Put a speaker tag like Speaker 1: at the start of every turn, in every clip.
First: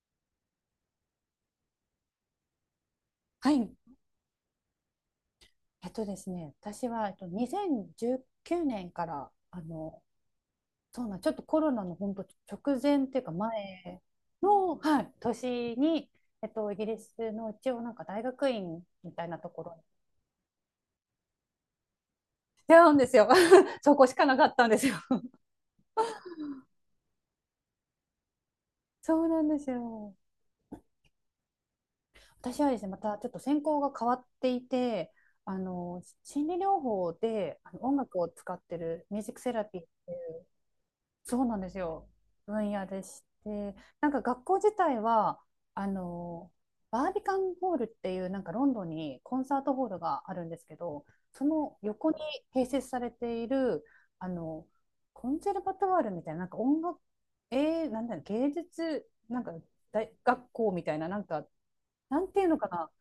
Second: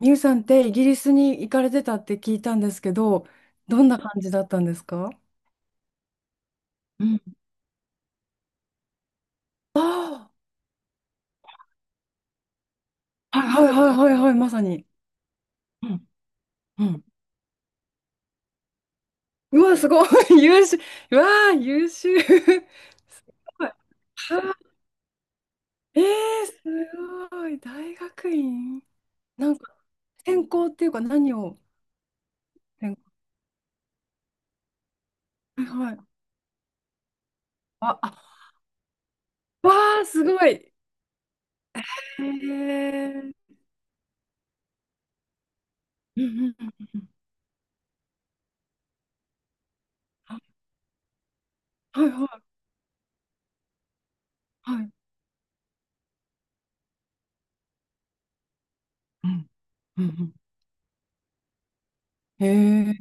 Speaker 1: ミュウさんってイギリスに行かれてたって聞いたんですけど、
Speaker 2: はい。
Speaker 1: どんな感じだったんですか？
Speaker 2: えっとですね、私
Speaker 1: う
Speaker 2: は、
Speaker 1: ん。
Speaker 2: 2019年から、あの、
Speaker 1: あ
Speaker 2: そうなん、ちょっとコロナの本当直前っていうか
Speaker 1: あ、はい、はい、
Speaker 2: 前
Speaker 1: はい、はい、はい、まさ
Speaker 2: の、
Speaker 1: に。
Speaker 2: はい、年
Speaker 1: うん
Speaker 2: に、イ
Speaker 1: う
Speaker 2: ギリ
Speaker 1: ん。
Speaker 2: スの一応なんか大学院みたいなとこ
Speaker 1: う
Speaker 2: ろ
Speaker 1: わ、
Speaker 2: に
Speaker 1: すごい、優秀。うわあ、優秀。す
Speaker 2: 出会うんですよ。
Speaker 1: ごい。は
Speaker 2: そこしかなかったん
Speaker 1: あ。
Speaker 2: ですよ。
Speaker 1: えー、すごい。大学院
Speaker 2: そうなん
Speaker 1: な
Speaker 2: で
Speaker 1: ん
Speaker 2: す
Speaker 1: か、
Speaker 2: よ。
Speaker 1: 専攻っていうか何を？
Speaker 2: 私はですね、
Speaker 1: 専
Speaker 2: ま
Speaker 1: 攻。
Speaker 2: たちょっと専攻が変わっていて、
Speaker 1: はいはい。
Speaker 2: 心理療法で、あの音
Speaker 1: あ、
Speaker 2: 楽
Speaker 1: あ、
Speaker 2: を使ってるミュージックセラ
Speaker 1: わ
Speaker 2: ピーっ
Speaker 1: あ、
Speaker 2: てい
Speaker 1: すご
Speaker 2: う
Speaker 1: い。え
Speaker 2: そうなんですよ。
Speaker 1: ー。
Speaker 2: 分野でして、なんか学校自体は、あ
Speaker 1: うんう
Speaker 2: の、
Speaker 1: んうんう
Speaker 2: バ
Speaker 1: ん。
Speaker 2: ービカンホールっていうなんかロンドンにコンサートホールがある
Speaker 1: は
Speaker 2: んですけど、その
Speaker 1: い
Speaker 2: 横に
Speaker 1: は
Speaker 2: 併設されている、あの、
Speaker 1: いはい。
Speaker 2: コンセルバトワールみたいな、なんか音楽、芸術、
Speaker 1: う
Speaker 2: なん
Speaker 1: ん
Speaker 2: か
Speaker 1: うんう
Speaker 2: 大
Speaker 1: ん。
Speaker 2: 学校みたいな、なんてい
Speaker 1: へ
Speaker 2: うのかな、
Speaker 1: え。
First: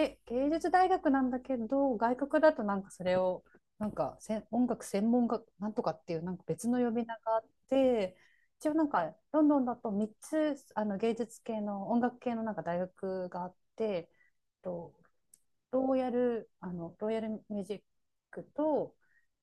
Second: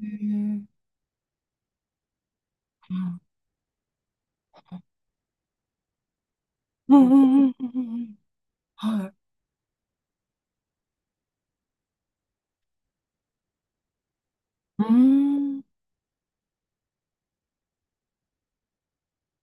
Speaker 1: う
Speaker 2: 芸
Speaker 1: ん
Speaker 2: 術大学なんだけど、外国だとなんかそれを、なんかせん音楽専門学なんとかっていう、なんか別の呼
Speaker 1: う
Speaker 2: び
Speaker 1: んう
Speaker 2: 名があっ
Speaker 1: んうんうんう
Speaker 2: て、
Speaker 1: ん。
Speaker 2: 一応なん
Speaker 1: はい。
Speaker 2: かロンドンだと3つあの芸術系の音楽系のなんか大学があって、
Speaker 1: うー
Speaker 2: と
Speaker 1: ん。うん。
Speaker 2: ローヤルミュージックと、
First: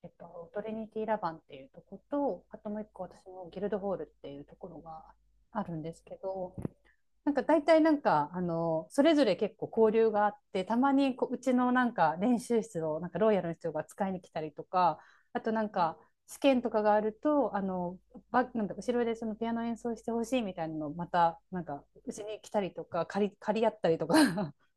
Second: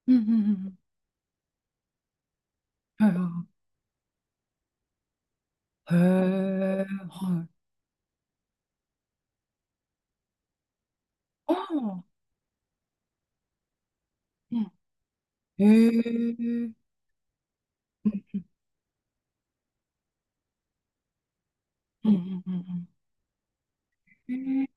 Speaker 1: うんう
Speaker 2: トリ
Speaker 1: ん。
Speaker 2: ニティ・ラバンっていうとこと、あともう一個
Speaker 1: はいはい
Speaker 2: 私
Speaker 1: は
Speaker 2: もギルドホールっていうところがあるんで
Speaker 1: い。へ
Speaker 2: すけど、
Speaker 1: え。
Speaker 2: なんか
Speaker 1: はい。
Speaker 2: 大体なんか、あの、それぞれ結構交流があって、たまにこう、うち
Speaker 1: あ。
Speaker 2: のなんか練習室をなんかロイヤルの人が使いに来たり
Speaker 1: う
Speaker 2: と
Speaker 1: ん
Speaker 2: か、あとな
Speaker 1: う
Speaker 2: んか試験
Speaker 1: ん。へ
Speaker 2: と
Speaker 1: え。
Speaker 2: かがあると、あの、
Speaker 1: うん
Speaker 2: ば、なんだ、後ろでそのピアノ演奏してほしいみたいなのをまた、なんか、
Speaker 1: う
Speaker 2: うちに
Speaker 1: ん
Speaker 2: 来
Speaker 1: う
Speaker 2: たりと
Speaker 1: ん
Speaker 2: か、借り合ったりとか
Speaker 1: うんう ん。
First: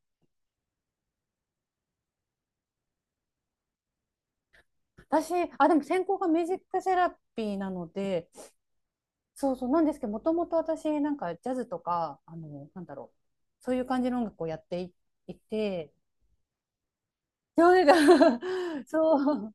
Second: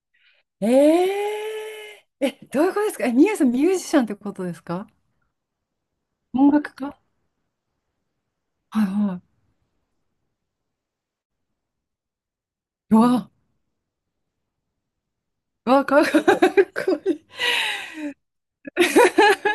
Speaker 1: ええー、え、どういうことですか？え、みゆさんミュージシャンってことですか？
Speaker 2: でも専攻がミュー
Speaker 1: 音
Speaker 2: ジッ
Speaker 1: 楽
Speaker 2: クセ
Speaker 1: 家？
Speaker 2: ラピーなので、
Speaker 1: はいはい。
Speaker 2: そうなんですけど、もともと私、なんかジャズとか、
Speaker 1: うわ。
Speaker 2: そういう感じの音楽をやってい、
Speaker 1: うわ、
Speaker 2: て、
Speaker 1: かっこい
Speaker 2: そう そう。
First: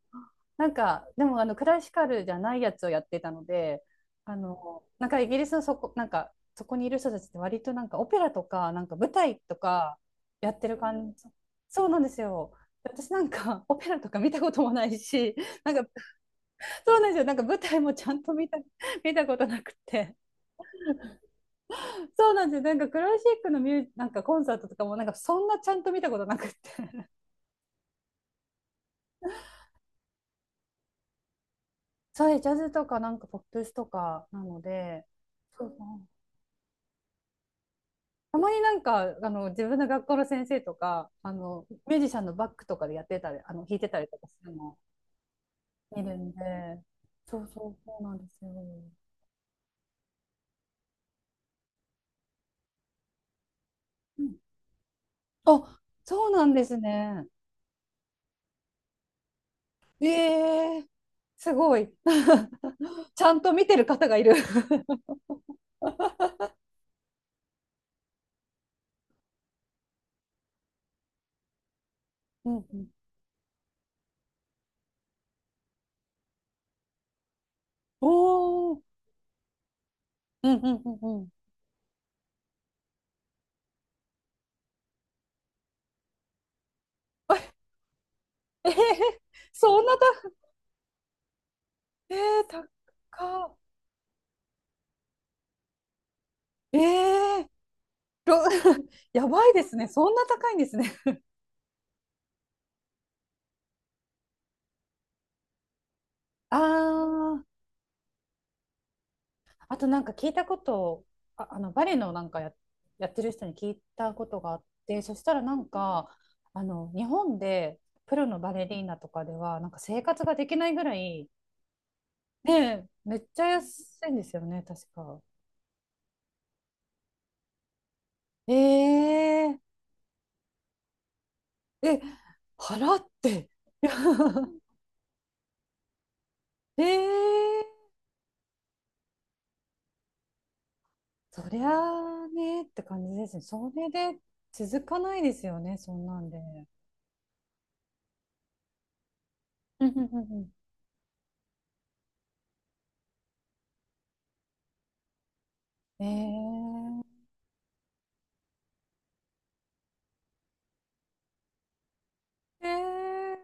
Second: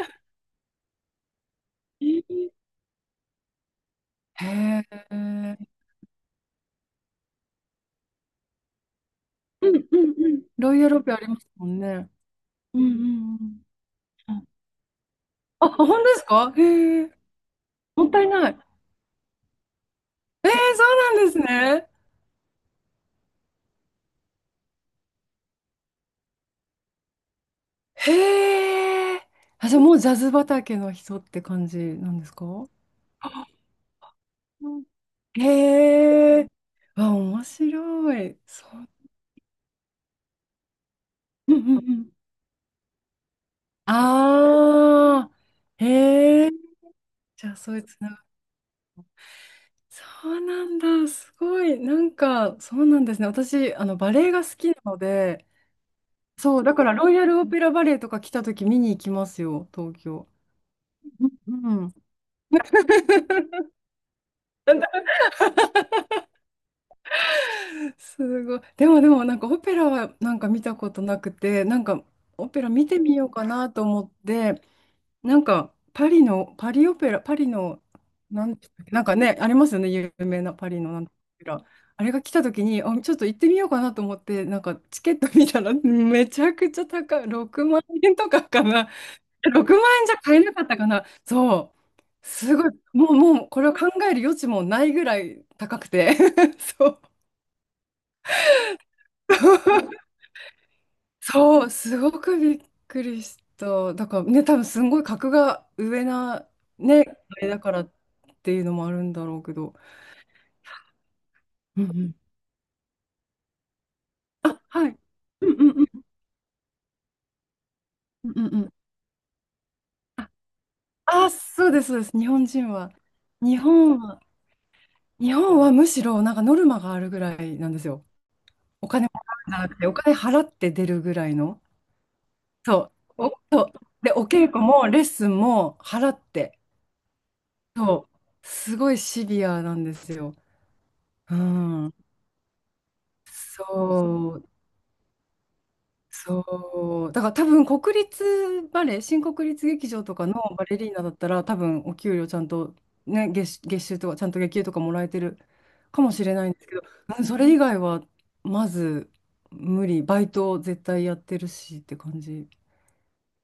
Speaker 2: なんか、でも、あの、クラシカ
Speaker 1: い。
Speaker 2: ルじゃ ないやつをやってたので、
Speaker 1: へえ。
Speaker 2: なん
Speaker 1: う
Speaker 2: かイギリスの
Speaker 1: ん
Speaker 2: そこ、なんか、そこにいる人たちって割となんかオペラとか、なんか舞台と
Speaker 1: うん
Speaker 2: か
Speaker 1: うん。
Speaker 2: やって
Speaker 1: ロ
Speaker 2: る
Speaker 1: イヤルオペ
Speaker 2: 感
Speaker 1: あ
Speaker 2: じ。
Speaker 1: りますもん
Speaker 2: そうなんで
Speaker 1: ね。
Speaker 2: すよ。
Speaker 1: うんう
Speaker 2: で私なん
Speaker 1: ん
Speaker 2: かオペラとか見
Speaker 1: うん。
Speaker 2: たこともないし、
Speaker 1: あ、
Speaker 2: なん
Speaker 1: 本
Speaker 2: か、
Speaker 1: 当ですか？
Speaker 2: そう
Speaker 1: へ
Speaker 2: なん
Speaker 1: え。
Speaker 2: ですよ。なんか舞台もち
Speaker 1: もっ
Speaker 2: ゃん
Speaker 1: たい
Speaker 2: と見
Speaker 1: な
Speaker 2: た、
Speaker 1: い。
Speaker 2: 見たことなくて。
Speaker 1: ええ、そうなんですね。
Speaker 2: そうなんですよ。なんかクラシックのミュー、なんかコンサートとかもなんかそんなちゃんと見たことなくて。
Speaker 1: へえ。あ、じゃあもうジャズ畑の人って感じなんで
Speaker 2: そ
Speaker 1: す
Speaker 2: う、
Speaker 1: か？
Speaker 2: ジャズとかなんかポップスとかなの
Speaker 1: うん。
Speaker 2: で、そう
Speaker 1: へえ。あ、面白
Speaker 2: た
Speaker 1: い。
Speaker 2: まに
Speaker 1: そ
Speaker 2: なん
Speaker 1: う。
Speaker 2: か、自分の学校の先生とか、
Speaker 1: うんうんう
Speaker 2: ミュージ
Speaker 1: ん。
Speaker 2: シャンのバックとかでやってたり、弾いてたりとかするの
Speaker 1: ああ。
Speaker 2: 見るん
Speaker 1: へえ。
Speaker 2: で、
Speaker 1: じゃあそういうつ
Speaker 2: そう
Speaker 1: な
Speaker 2: なんで
Speaker 1: が
Speaker 2: すよ。
Speaker 1: そうなんだ。すごい。なんか、そうなんですね。私、あの、バ
Speaker 2: う
Speaker 1: レエ
Speaker 2: ん
Speaker 1: が好きなので、
Speaker 2: あ、そうなん
Speaker 1: そう、
Speaker 2: で
Speaker 1: だ
Speaker 2: す
Speaker 1: からロイヤ
Speaker 2: ね。
Speaker 1: ルオペラバレエとか来た時見に行きますよ、東京。
Speaker 2: ええす
Speaker 1: う
Speaker 2: ごい。
Speaker 1: ん。
Speaker 2: ちゃんと見て る方がいる。
Speaker 1: なんだ、すごい。でもでもなんかオペラはなんか見たことなくて、なんか オ
Speaker 2: うん
Speaker 1: ペラ
Speaker 2: うん。
Speaker 1: 見てみようかなと思って、なんかパリの、パリオペラ、パリの、なんで
Speaker 2: お
Speaker 1: し
Speaker 2: お、う
Speaker 1: たっけ、
Speaker 2: ん
Speaker 1: なんかね、ありますよね、有名
Speaker 2: う
Speaker 1: な
Speaker 2: んう
Speaker 1: パリの
Speaker 2: ん
Speaker 1: なんとか
Speaker 2: うん。
Speaker 1: オペラ。あれが来た時に、あ、ちょっと行ってみようかなと思って、なんかチケット見たらめちゃくちゃ高い、6万円とかか
Speaker 2: え
Speaker 1: な。
Speaker 2: え
Speaker 1: 6
Speaker 2: そんな
Speaker 1: 万
Speaker 2: た、
Speaker 1: 円じゃ買えなかったかな。そう。
Speaker 2: ええ
Speaker 1: すごい。もう、も
Speaker 2: 高
Speaker 1: う、
Speaker 2: っ。
Speaker 1: これを考える余地もないぐらい高くて。
Speaker 2: え
Speaker 1: そう。
Speaker 2: えろ やばいですね。そん な高いんですね。
Speaker 1: そう、すごくびっくりした。だからね、多分すんごい格が上な、
Speaker 2: あ
Speaker 1: ね、あ
Speaker 2: あ、
Speaker 1: れだからっていうのもあるんだろうけど。
Speaker 2: あとなんか聞いたことをあの
Speaker 1: うん
Speaker 2: バレ
Speaker 1: う
Speaker 2: エの
Speaker 1: ん。
Speaker 2: やってる人に聞いたことがあ
Speaker 1: あ、
Speaker 2: っ
Speaker 1: はい。
Speaker 2: て、そしたら
Speaker 1: うん
Speaker 2: なん
Speaker 1: うんうん
Speaker 2: か、あの日本でプロ
Speaker 1: うん
Speaker 2: の
Speaker 1: う
Speaker 2: バ
Speaker 1: んう
Speaker 2: レ
Speaker 1: ん。
Speaker 2: リーナとかではなんか生活ができないぐらい、
Speaker 1: あ、そうです、そうです。日本人
Speaker 2: ね
Speaker 1: は。
Speaker 2: めっちゃ
Speaker 1: 日本
Speaker 2: 安いん
Speaker 1: は、
Speaker 2: ですよね、確か。
Speaker 1: 日本はむしろなんかノルマがあるぐらいなんですよ。
Speaker 2: え
Speaker 1: お金も
Speaker 2: え
Speaker 1: らうんじゃなくて、お金払って出るぐらいの。
Speaker 2: え、
Speaker 1: そ
Speaker 2: 払っ
Speaker 1: う。お、
Speaker 2: て
Speaker 1: で、お稽 古もレッスンも払って。
Speaker 2: ええ
Speaker 1: そう。すごいシビアなんですよ。う
Speaker 2: そりゃ
Speaker 1: ん。
Speaker 2: あねって感じですね。それで
Speaker 1: そう、
Speaker 2: 続かないですよね、そんなんで。
Speaker 1: そう。だから多分国立バレエ、新国立
Speaker 2: う
Speaker 1: 劇
Speaker 2: んう
Speaker 1: 場
Speaker 2: んう
Speaker 1: とか
Speaker 2: ん
Speaker 1: の
Speaker 2: うん
Speaker 1: バレリーナだったら多分お給料ちゃんと、ね、月収とかちゃんと月給とかもらえてるかもしれないんですけど、
Speaker 2: ええ
Speaker 1: うん、それ以外はまず無理、バイト絶対やってるしって感じ。
Speaker 2: えー、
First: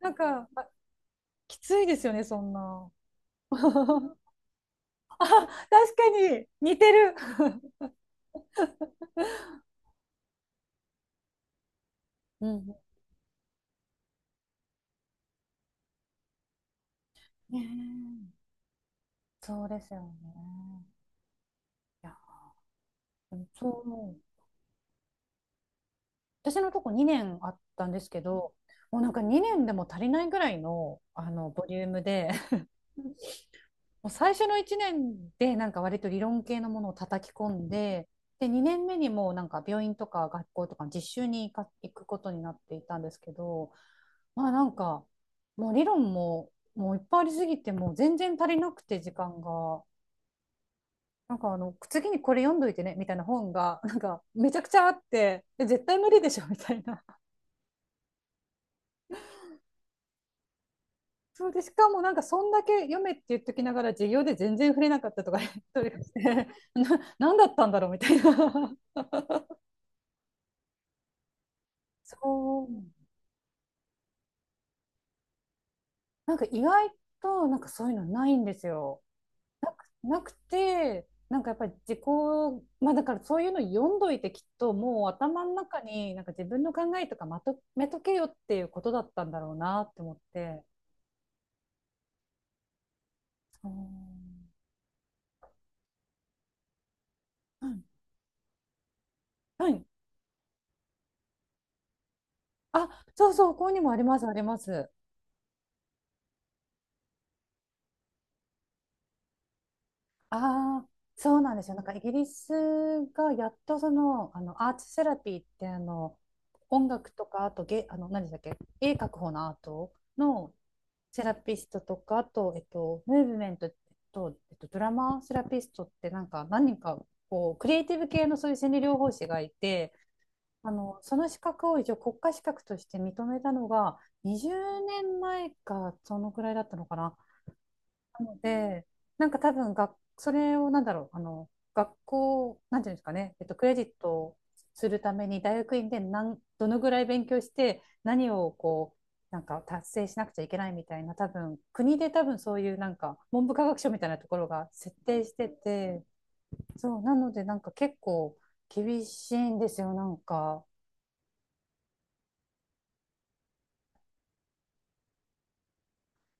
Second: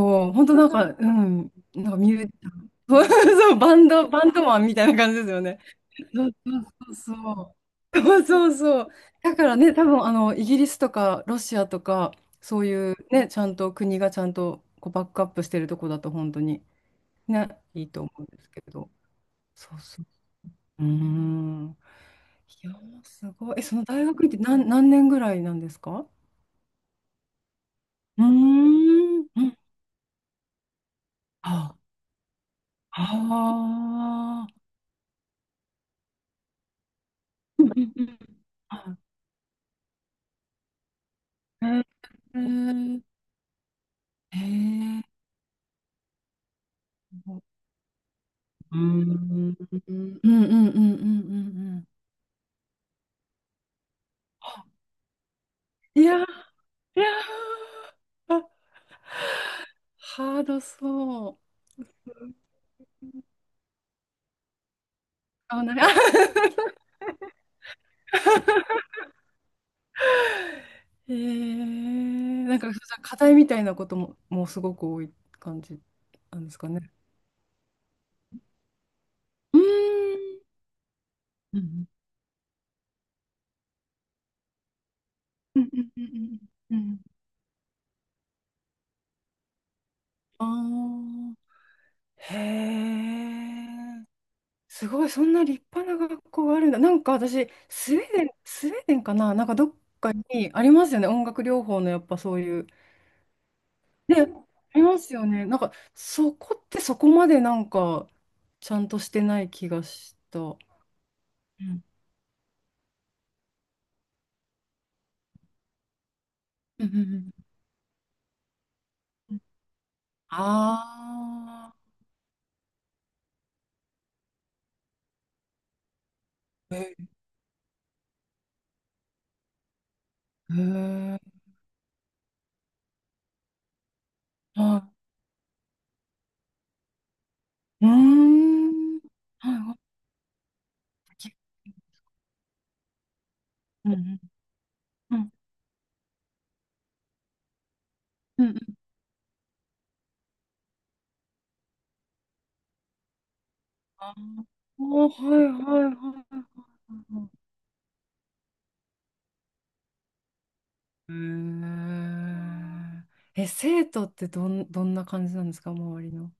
Speaker 2: なん
Speaker 1: う、本
Speaker 2: か、
Speaker 1: 当な
Speaker 2: あ
Speaker 1: んか、うん、
Speaker 2: きつい
Speaker 1: なん
Speaker 2: で
Speaker 1: か
Speaker 2: す
Speaker 1: ミ
Speaker 2: よ
Speaker 1: ュ
Speaker 2: ね、
Speaker 1: ー、
Speaker 2: そん な。
Speaker 1: そう、バンド、バンドマンみたいな感じですよね。
Speaker 2: 確か
Speaker 1: そう
Speaker 2: に、
Speaker 1: そ
Speaker 2: 似て
Speaker 1: う
Speaker 2: る。
Speaker 1: そう。そうそうそう。だからね、多分あのイギリスとかロシアとか、
Speaker 2: う
Speaker 1: そう
Speaker 2: ん
Speaker 1: いうね、ちゃんと国がちゃんとこうバックアップしてるとこだと、本当にね、
Speaker 2: ね
Speaker 1: いいと思うんで
Speaker 2: え
Speaker 1: すけど。
Speaker 2: そう
Speaker 1: そ
Speaker 2: で
Speaker 1: う
Speaker 2: すよ
Speaker 1: そう。うー
Speaker 2: ね。
Speaker 1: ん。
Speaker 2: いや、
Speaker 1: いやー、す
Speaker 2: でも
Speaker 1: ごい。え、
Speaker 2: そ
Speaker 1: そ
Speaker 2: う
Speaker 1: の大
Speaker 2: 思う。
Speaker 1: 学院って何、何年ぐらいなんですか？
Speaker 2: 私のとこ2年あったんですけ
Speaker 1: うー
Speaker 2: ど、もうなんか
Speaker 1: ん。う
Speaker 2: 2
Speaker 1: ん。
Speaker 2: 年でも足りないぐらいの、あのボ
Speaker 1: あ
Speaker 2: リュームでもう最
Speaker 1: あ。
Speaker 2: 初
Speaker 1: あ
Speaker 2: の
Speaker 1: ー。
Speaker 2: 1年でなんか割と理論系のものを叩き込
Speaker 1: う
Speaker 2: ん
Speaker 1: んうんう
Speaker 2: で、
Speaker 1: ん。
Speaker 2: で2年目
Speaker 1: あ。
Speaker 2: にもうなんか病院とか学校とか実習に行くことになっていたんですけど、
Speaker 1: へ
Speaker 2: まあなん
Speaker 1: ー
Speaker 2: か
Speaker 1: へ
Speaker 2: もう理論ももういっぱいありす
Speaker 1: ー。
Speaker 2: ぎてもう全然足りな
Speaker 1: うー
Speaker 2: く
Speaker 1: ん。
Speaker 2: て時間
Speaker 1: う
Speaker 2: が。
Speaker 1: んうんうんうんう
Speaker 2: なんかあの
Speaker 1: ん
Speaker 2: 次にこれ読んどいてねみたいな本が なんかめちゃくちゃあって絶対
Speaker 1: うん。い
Speaker 2: 無
Speaker 1: や
Speaker 2: 理
Speaker 1: ー、
Speaker 2: でしょみたい
Speaker 1: い
Speaker 2: な
Speaker 1: やー、あ、ハードそ
Speaker 2: そうでし
Speaker 1: う。
Speaker 2: かもなんか そんだけ読めって言っときながら授業で全然触れなかったとかね
Speaker 1: あ、なん
Speaker 2: と
Speaker 1: か、
Speaker 2: りあえずして 何だったんだろうみたいな
Speaker 1: えー、なん
Speaker 2: そ
Speaker 1: か、
Speaker 2: う。
Speaker 1: 課題みたいなことも、もうすごく多い感じ
Speaker 2: なん
Speaker 1: な
Speaker 2: か
Speaker 1: んです
Speaker 2: 意
Speaker 1: か
Speaker 2: 外
Speaker 1: ね？
Speaker 2: と、なんかそういうのないんですよ。
Speaker 1: うーん。
Speaker 2: なくて、なんかやっ
Speaker 1: う
Speaker 2: ぱり
Speaker 1: ん
Speaker 2: 自己、まあだからそういうの読んどいてきっともう頭の
Speaker 1: うんう
Speaker 2: 中
Speaker 1: んう
Speaker 2: になんか
Speaker 1: ん
Speaker 2: 自分の
Speaker 1: うんう
Speaker 2: 考
Speaker 1: ん。
Speaker 2: えとかまとめとけよっていうことだったんだろうなって思っ
Speaker 1: あ
Speaker 2: て。
Speaker 1: あ、へえ。
Speaker 2: そ
Speaker 1: すごい、そんな立派な学校があるんだ。なんか私、
Speaker 2: う。はい。
Speaker 1: スウェーデンかな、なんかど
Speaker 2: は
Speaker 1: っ
Speaker 2: い。
Speaker 1: かにありますよね。音楽療法のやっぱそういう。
Speaker 2: あ、そう、ここにもあり
Speaker 1: ね、
Speaker 2: ます、ありま
Speaker 1: あり
Speaker 2: す。
Speaker 1: ますよね。なんかそこってそこまでなんかちゃんとしてない気がした。うん
Speaker 2: ああ、そうなんで
Speaker 1: う
Speaker 2: すよ。な
Speaker 1: ん
Speaker 2: んかイギリスがやっとその、あのアーツセラピーってあの
Speaker 1: う
Speaker 2: 音楽と
Speaker 1: ん
Speaker 2: かあとあの何でしたっけ、絵描く方
Speaker 1: うん。
Speaker 2: のアートのセラピス
Speaker 1: あ
Speaker 2: トとかあと、ムーブメントと、ドラマセラピストってなんか何人
Speaker 1: あ。へ
Speaker 2: か
Speaker 1: え。
Speaker 2: こうクリエイティブ系のそういう心理療法士がいて
Speaker 1: へ
Speaker 2: あのそ
Speaker 1: ー、
Speaker 2: の資格を一応国家資格として認めたのが20
Speaker 1: は
Speaker 2: 年前かそのくらいだったのかな。
Speaker 1: い。うー
Speaker 2: なので、
Speaker 1: ん。
Speaker 2: なんか
Speaker 1: は
Speaker 2: 多
Speaker 1: い
Speaker 2: 分
Speaker 1: はい。
Speaker 2: が、それをなんだろう、学校、なんていうんですかね、クレジ
Speaker 1: う
Speaker 2: ッ
Speaker 1: んうん
Speaker 2: トするた
Speaker 1: う
Speaker 2: め
Speaker 1: ん。
Speaker 2: に大学院でどのぐらい勉強して、何
Speaker 1: うんう
Speaker 2: を
Speaker 1: ん。
Speaker 2: こう、なんか達成しなくちゃいけないみたいな、多分、国で多分そういうなんか、文部科学省みたい
Speaker 1: あ
Speaker 2: なところが
Speaker 1: あ。
Speaker 2: 設
Speaker 1: はい
Speaker 2: 定し
Speaker 1: はいはい
Speaker 2: てて、
Speaker 1: は
Speaker 2: そう、な
Speaker 1: いはい。
Speaker 2: のでなんか結構厳しいんですよ、なんか。
Speaker 1: うん。え、生徒ってどんな感じなんですか、周りの。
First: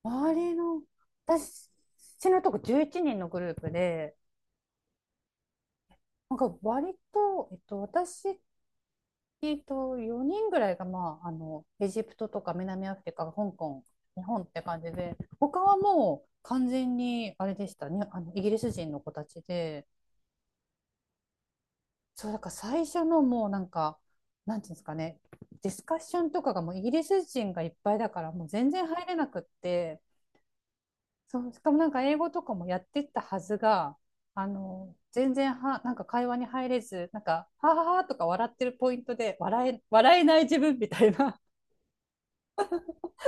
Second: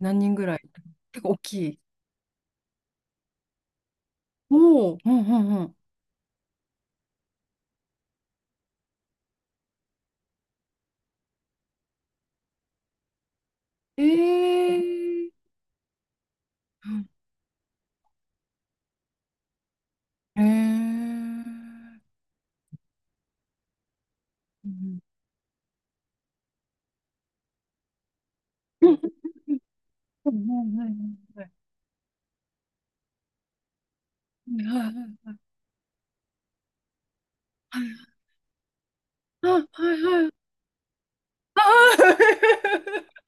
Speaker 1: 何
Speaker 2: 周
Speaker 1: 人ぐ
Speaker 2: り
Speaker 1: らい、
Speaker 2: の、
Speaker 1: 結構大き
Speaker 2: 私
Speaker 1: い？
Speaker 2: のとこ11人のグループで、
Speaker 1: おお、うんうんうん。
Speaker 2: なんか割と、えっと、私えっと、4人ぐらいが、エジプトとか南アフリカ、香港、
Speaker 1: え
Speaker 2: 日本って感じで、
Speaker 1: ー、
Speaker 2: 他はもう完
Speaker 1: う
Speaker 2: 全
Speaker 1: ん。
Speaker 2: に、あれでしたね、イギリス人の子たちで、
Speaker 1: えー、
Speaker 2: そう、だから最初のもうなんか、なんて
Speaker 1: う
Speaker 2: いうんですか
Speaker 1: ん
Speaker 2: ね、ディスカッションとかがもうイギリス人がいっぱいだから、もう全然
Speaker 1: うん
Speaker 2: 入
Speaker 1: う
Speaker 2: れ
Speaker 1: ん。
Speaker 2: なくって、そう、しかもなんか英語とかもやってったはずが、あの、全然は、なんか会話に入れず、なんか、はははとか笑ってるポイントで、
Speaker 1: はいはいはいはいはいはい
Speaker 2: 笑
Speaker 1: はい
Speaker 2: え
Speaker 1: はい。
Speaker 2: ない自分みたいな。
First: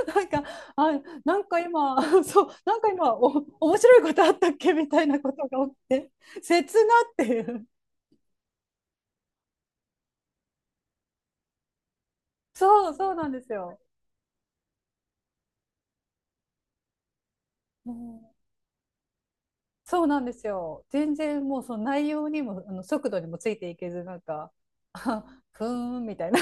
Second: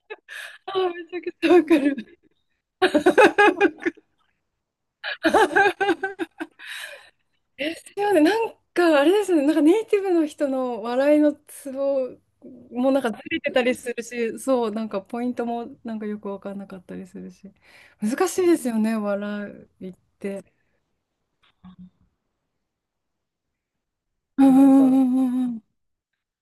Speaker 2: なんか、
Speaker 1: あ
Speaker 2: あ、
Speaker 1: めちゃく
Speaker 2: なん
Speaker 1: ちゃ
Speaker 2: か
Speaker 1: わか
Speaker 2: 今、
Speaker 1: る。
Speaker 2: そう、なんか今、面白いことあったっけみたいなことが起きて、切なっていう。
Speaker 1: ですよね。なんか、あれですね。なんかネイティブの人の笑いのツボもなん
Speaker 2: そ
Speaker 1: か
Speaker 2: う
Speaker 1: ず
Speaker 2: なん
Speaker 1: れ
Speaker 2: です
Speaker 1: てたり
Speaker 2: よ。
Speaker 1: するし、そう、なんかポイントもなんかよくわかんなかったりするし。
Speaker 2: うん、
Speaker 1: 難しいですよね、笑いっ
Speaker 2: そうなんです
Speaker 1: て。
Speaker 2: よ。全然もうその内容にも、あの速度にもついていけず、
Speaker 1: うんうんうん
Speaker 2: あ
Speaker 1: うんうん。
Speaker 2: ふーんみたいな。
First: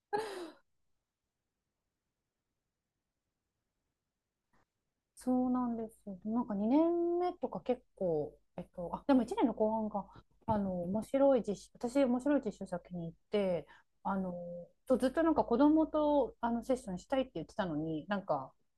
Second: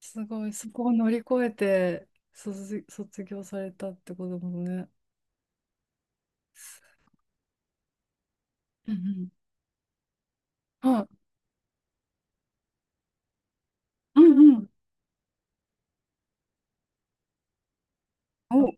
Speaker 1: すごい、そこを乗り越えて卒業されたってこともね。
Speaker 2: そうなんですよ。なんか2年目とか結構、
Speaker 1: う
Speaker 2: でも
Speaker 1: ん
Speaker 2: 1年の後半が、あの、
Speaker 1: うん。
Speaker 2: 面
Speaker 1: はい。
Speaker 2: 白い実習、私、面白い実習先に行って、あ
Speaker 1: う
Speaker 2: の、
Speaker 1: んうん。
Speaker 2: ずっとなんか子供とあのセッションしたいって言ってたのに、なんか、
Speaker 1: お。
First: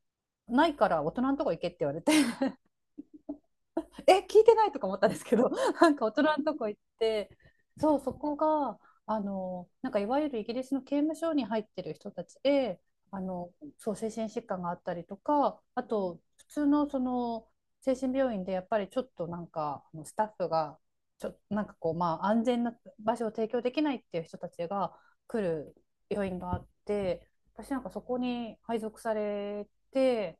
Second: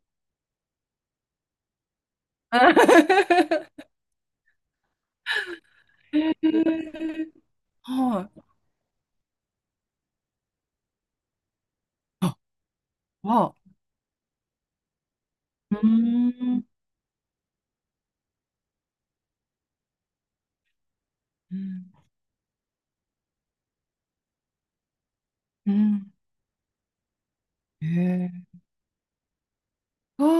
Speaker 2: ないから大人のとこ行けって言われて
Speaker 1: へ
Speaker 2: え聞いてないとか思ったんですけど なんか大人のとこ行って
Speaker 1: ー、
Speaker 2: そうそ
Speaker 1: は
Speaker 2: こ
Speaker 1: い。
Speaker 2: があのなんかいわゆるイギリスの刑務所に入ってる人たち
Speaker 1: あ、
Speaker 2: であ
Speaker 1: わ
Speaker 2: の
Speaker 1: あ。
Speaker 2: そう精神疾患があったりとか
Speaker 1: う
Speaker 2: あと
Speaker 1: ー
Speaker 2: 普
Speaker 1: ん。
Speaker 2: 通のその精神病院でやっぱりちょっとなんかあのスタッフが
Speaker 1: う
Speaker 2: なんか
Speaker 1: ん。
Speaker 2: こうまあ安全な場所を提供できないっていう人たちが来
Speaker 1: う
Speaker 2: る
Speaker 1: ん。
Speaker 2: 病院があって私なんかそこ
Speaker 1: ええ。
Speaker 2: に配属され
Speaker 1: あ
Speaker 2: て。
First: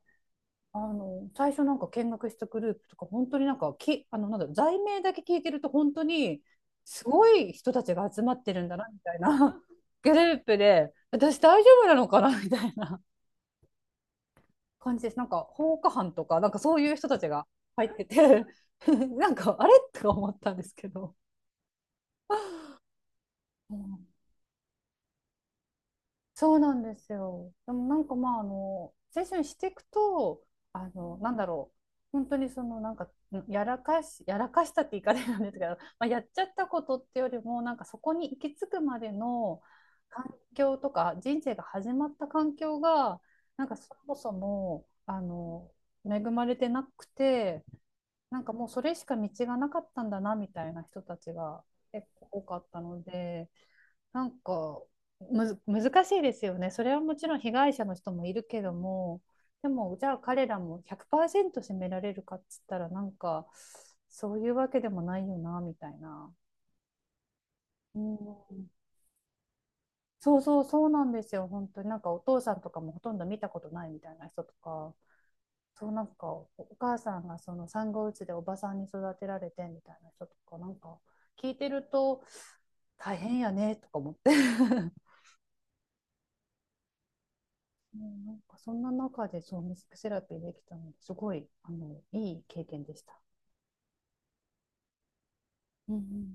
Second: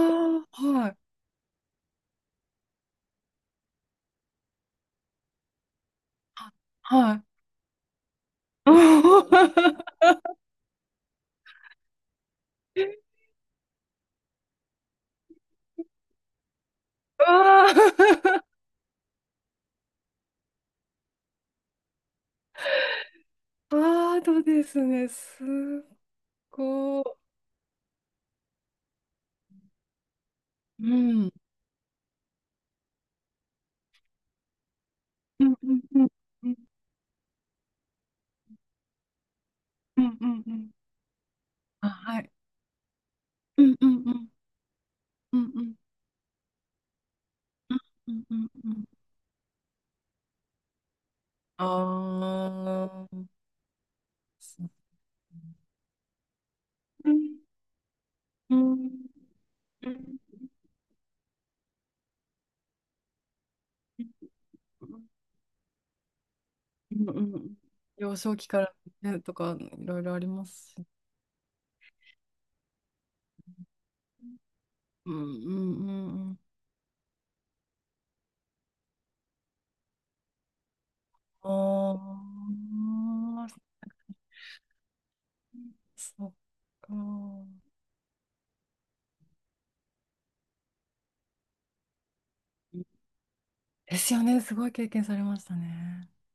Speaker 1: あ、
Speaker 2: あ
Speaker 1: はい、
Speaker 2: の最初なんか見学したグループとか本当になんかきあのなんだろう罪名だけ聞いてると本当に
Speaker 1: は
Speaker 2: すごい人たちが集まってる
Speaker 1: い。
Speaker 2: んだなみたいな グループで私大丈夫なのかな みたいな感じですなんか放火犯とかなんかそういう人たちが
Speaker 1: ああ。
Speaker 2: 入ってて なんかあれとか思ったんですけど、うん
Speaker 1: ああ、そうですね。すっ
Speaker 2: そうなんです
Speaker 1: ご
Speaker 2: よ。でもなんかまああの青春していくと
Speaker 1: い。
Speaker 2: あ
Speaker 1: う
Speaker 2: のな
Speaker 1: ん。
Speaker 2: んだろう本当にそのなんかやらかしたって言い方なん
Speaker 1: う
Speaker 2: で
Speaker 1: ん
Speaker 2: すけど、
Speaker 1: う んう
Speaker 2: まあ、
Speaker 1: ん
Speaker 2: やっちゃ
Speaker 1: う
Speaker 2: っ
Speaker 1: ん
Speaker 2: たことってよりもなんかそこに行き着くまでの
Speaker 1: うん
Speaker 2: 環
Speaker 1: うんうん。
Speaker 2: 境とか人生が
Speaker 1: あ、
Speaker 2: 始まっ
Speaker 1: は
Speaker 2: た
Speaker 1: い。
Speaker 2: 環境が
Speaker 1: う
Speaker 2: なん
Speaker 1: ん
Speaker 2: か
Speaker 1: う
Speaker 2: そ
Speaker 1: んう
Speaker 2: も
Speaker 1: ん
Speaker 2: そもあ
Speaker 1: うんう
Speaker 2: の
Speaker 1: ん
Speaker 2: 恵まれてなくて
Speaker 1: うんう
Speaker 2: なん
Speaker 1: ん
Speaker 2: かもう
Speaker 1: う
Speaker 2: そ
Speaker 1: ん。
Speaker 2: れしか道がなかったんだなみたいな人たちが
Speaker 1: あ
Speaker 2: 結構多かったの
Speaker 1: あ、
Speaker 2: で。なん
Speaker 1: そう。
Speaker 2: かむず難しいですよね。それは
Speaker 1: う
Speaker 2: も
Speaker 1: ん
Speaker 2: ちろん被害者の人もいる
Speaker 1: う
Speaker 2: けど
Speaker 1: ん
Speaker 2: も、で
Speaker 1: うんう
Speaker 2: もじゃあ
Speaker 1: ん
Speaker 2: 彼らも100%責められるかっつったらなんかそういうわけでもないよなみたいな。
Speaker 1: うんうん。
Speaker 2: う
Speaker 1: 幼少期か
Speaker 2: ん、
Speaker 1: らねとかいろいろあります
Speaker 2: そ
Speaker 1: し。
Speaker 2: うなんですよ。本当になんかお父さんとかもほとんど見たことないみたいな人とか、
Speaker 1: うんうん
Speaker 2: そう
Speaker 1: う
Speaker 2: なん
Speaker 1: んう
Speaker 2: か
Speaker 1: ん。
Speaker 2: お母さんがその産後うつでおばさんに育てられてみたいな人とかなんか聞いてると
Speaker 1: あ
Speaker 2: 大変
Speaker 1: あ、
Speaker 2: やねとか思って
Speaker 1: そっか。
Speaker 2: ねなんかそんな中でそうミュージックセラピーできたのですごいあのいい経験でした。
Speaker 1: ですよね。すごい経験されました
Speaker 2: うんうんう
Speaker 1: ね。
Speaker 2: ん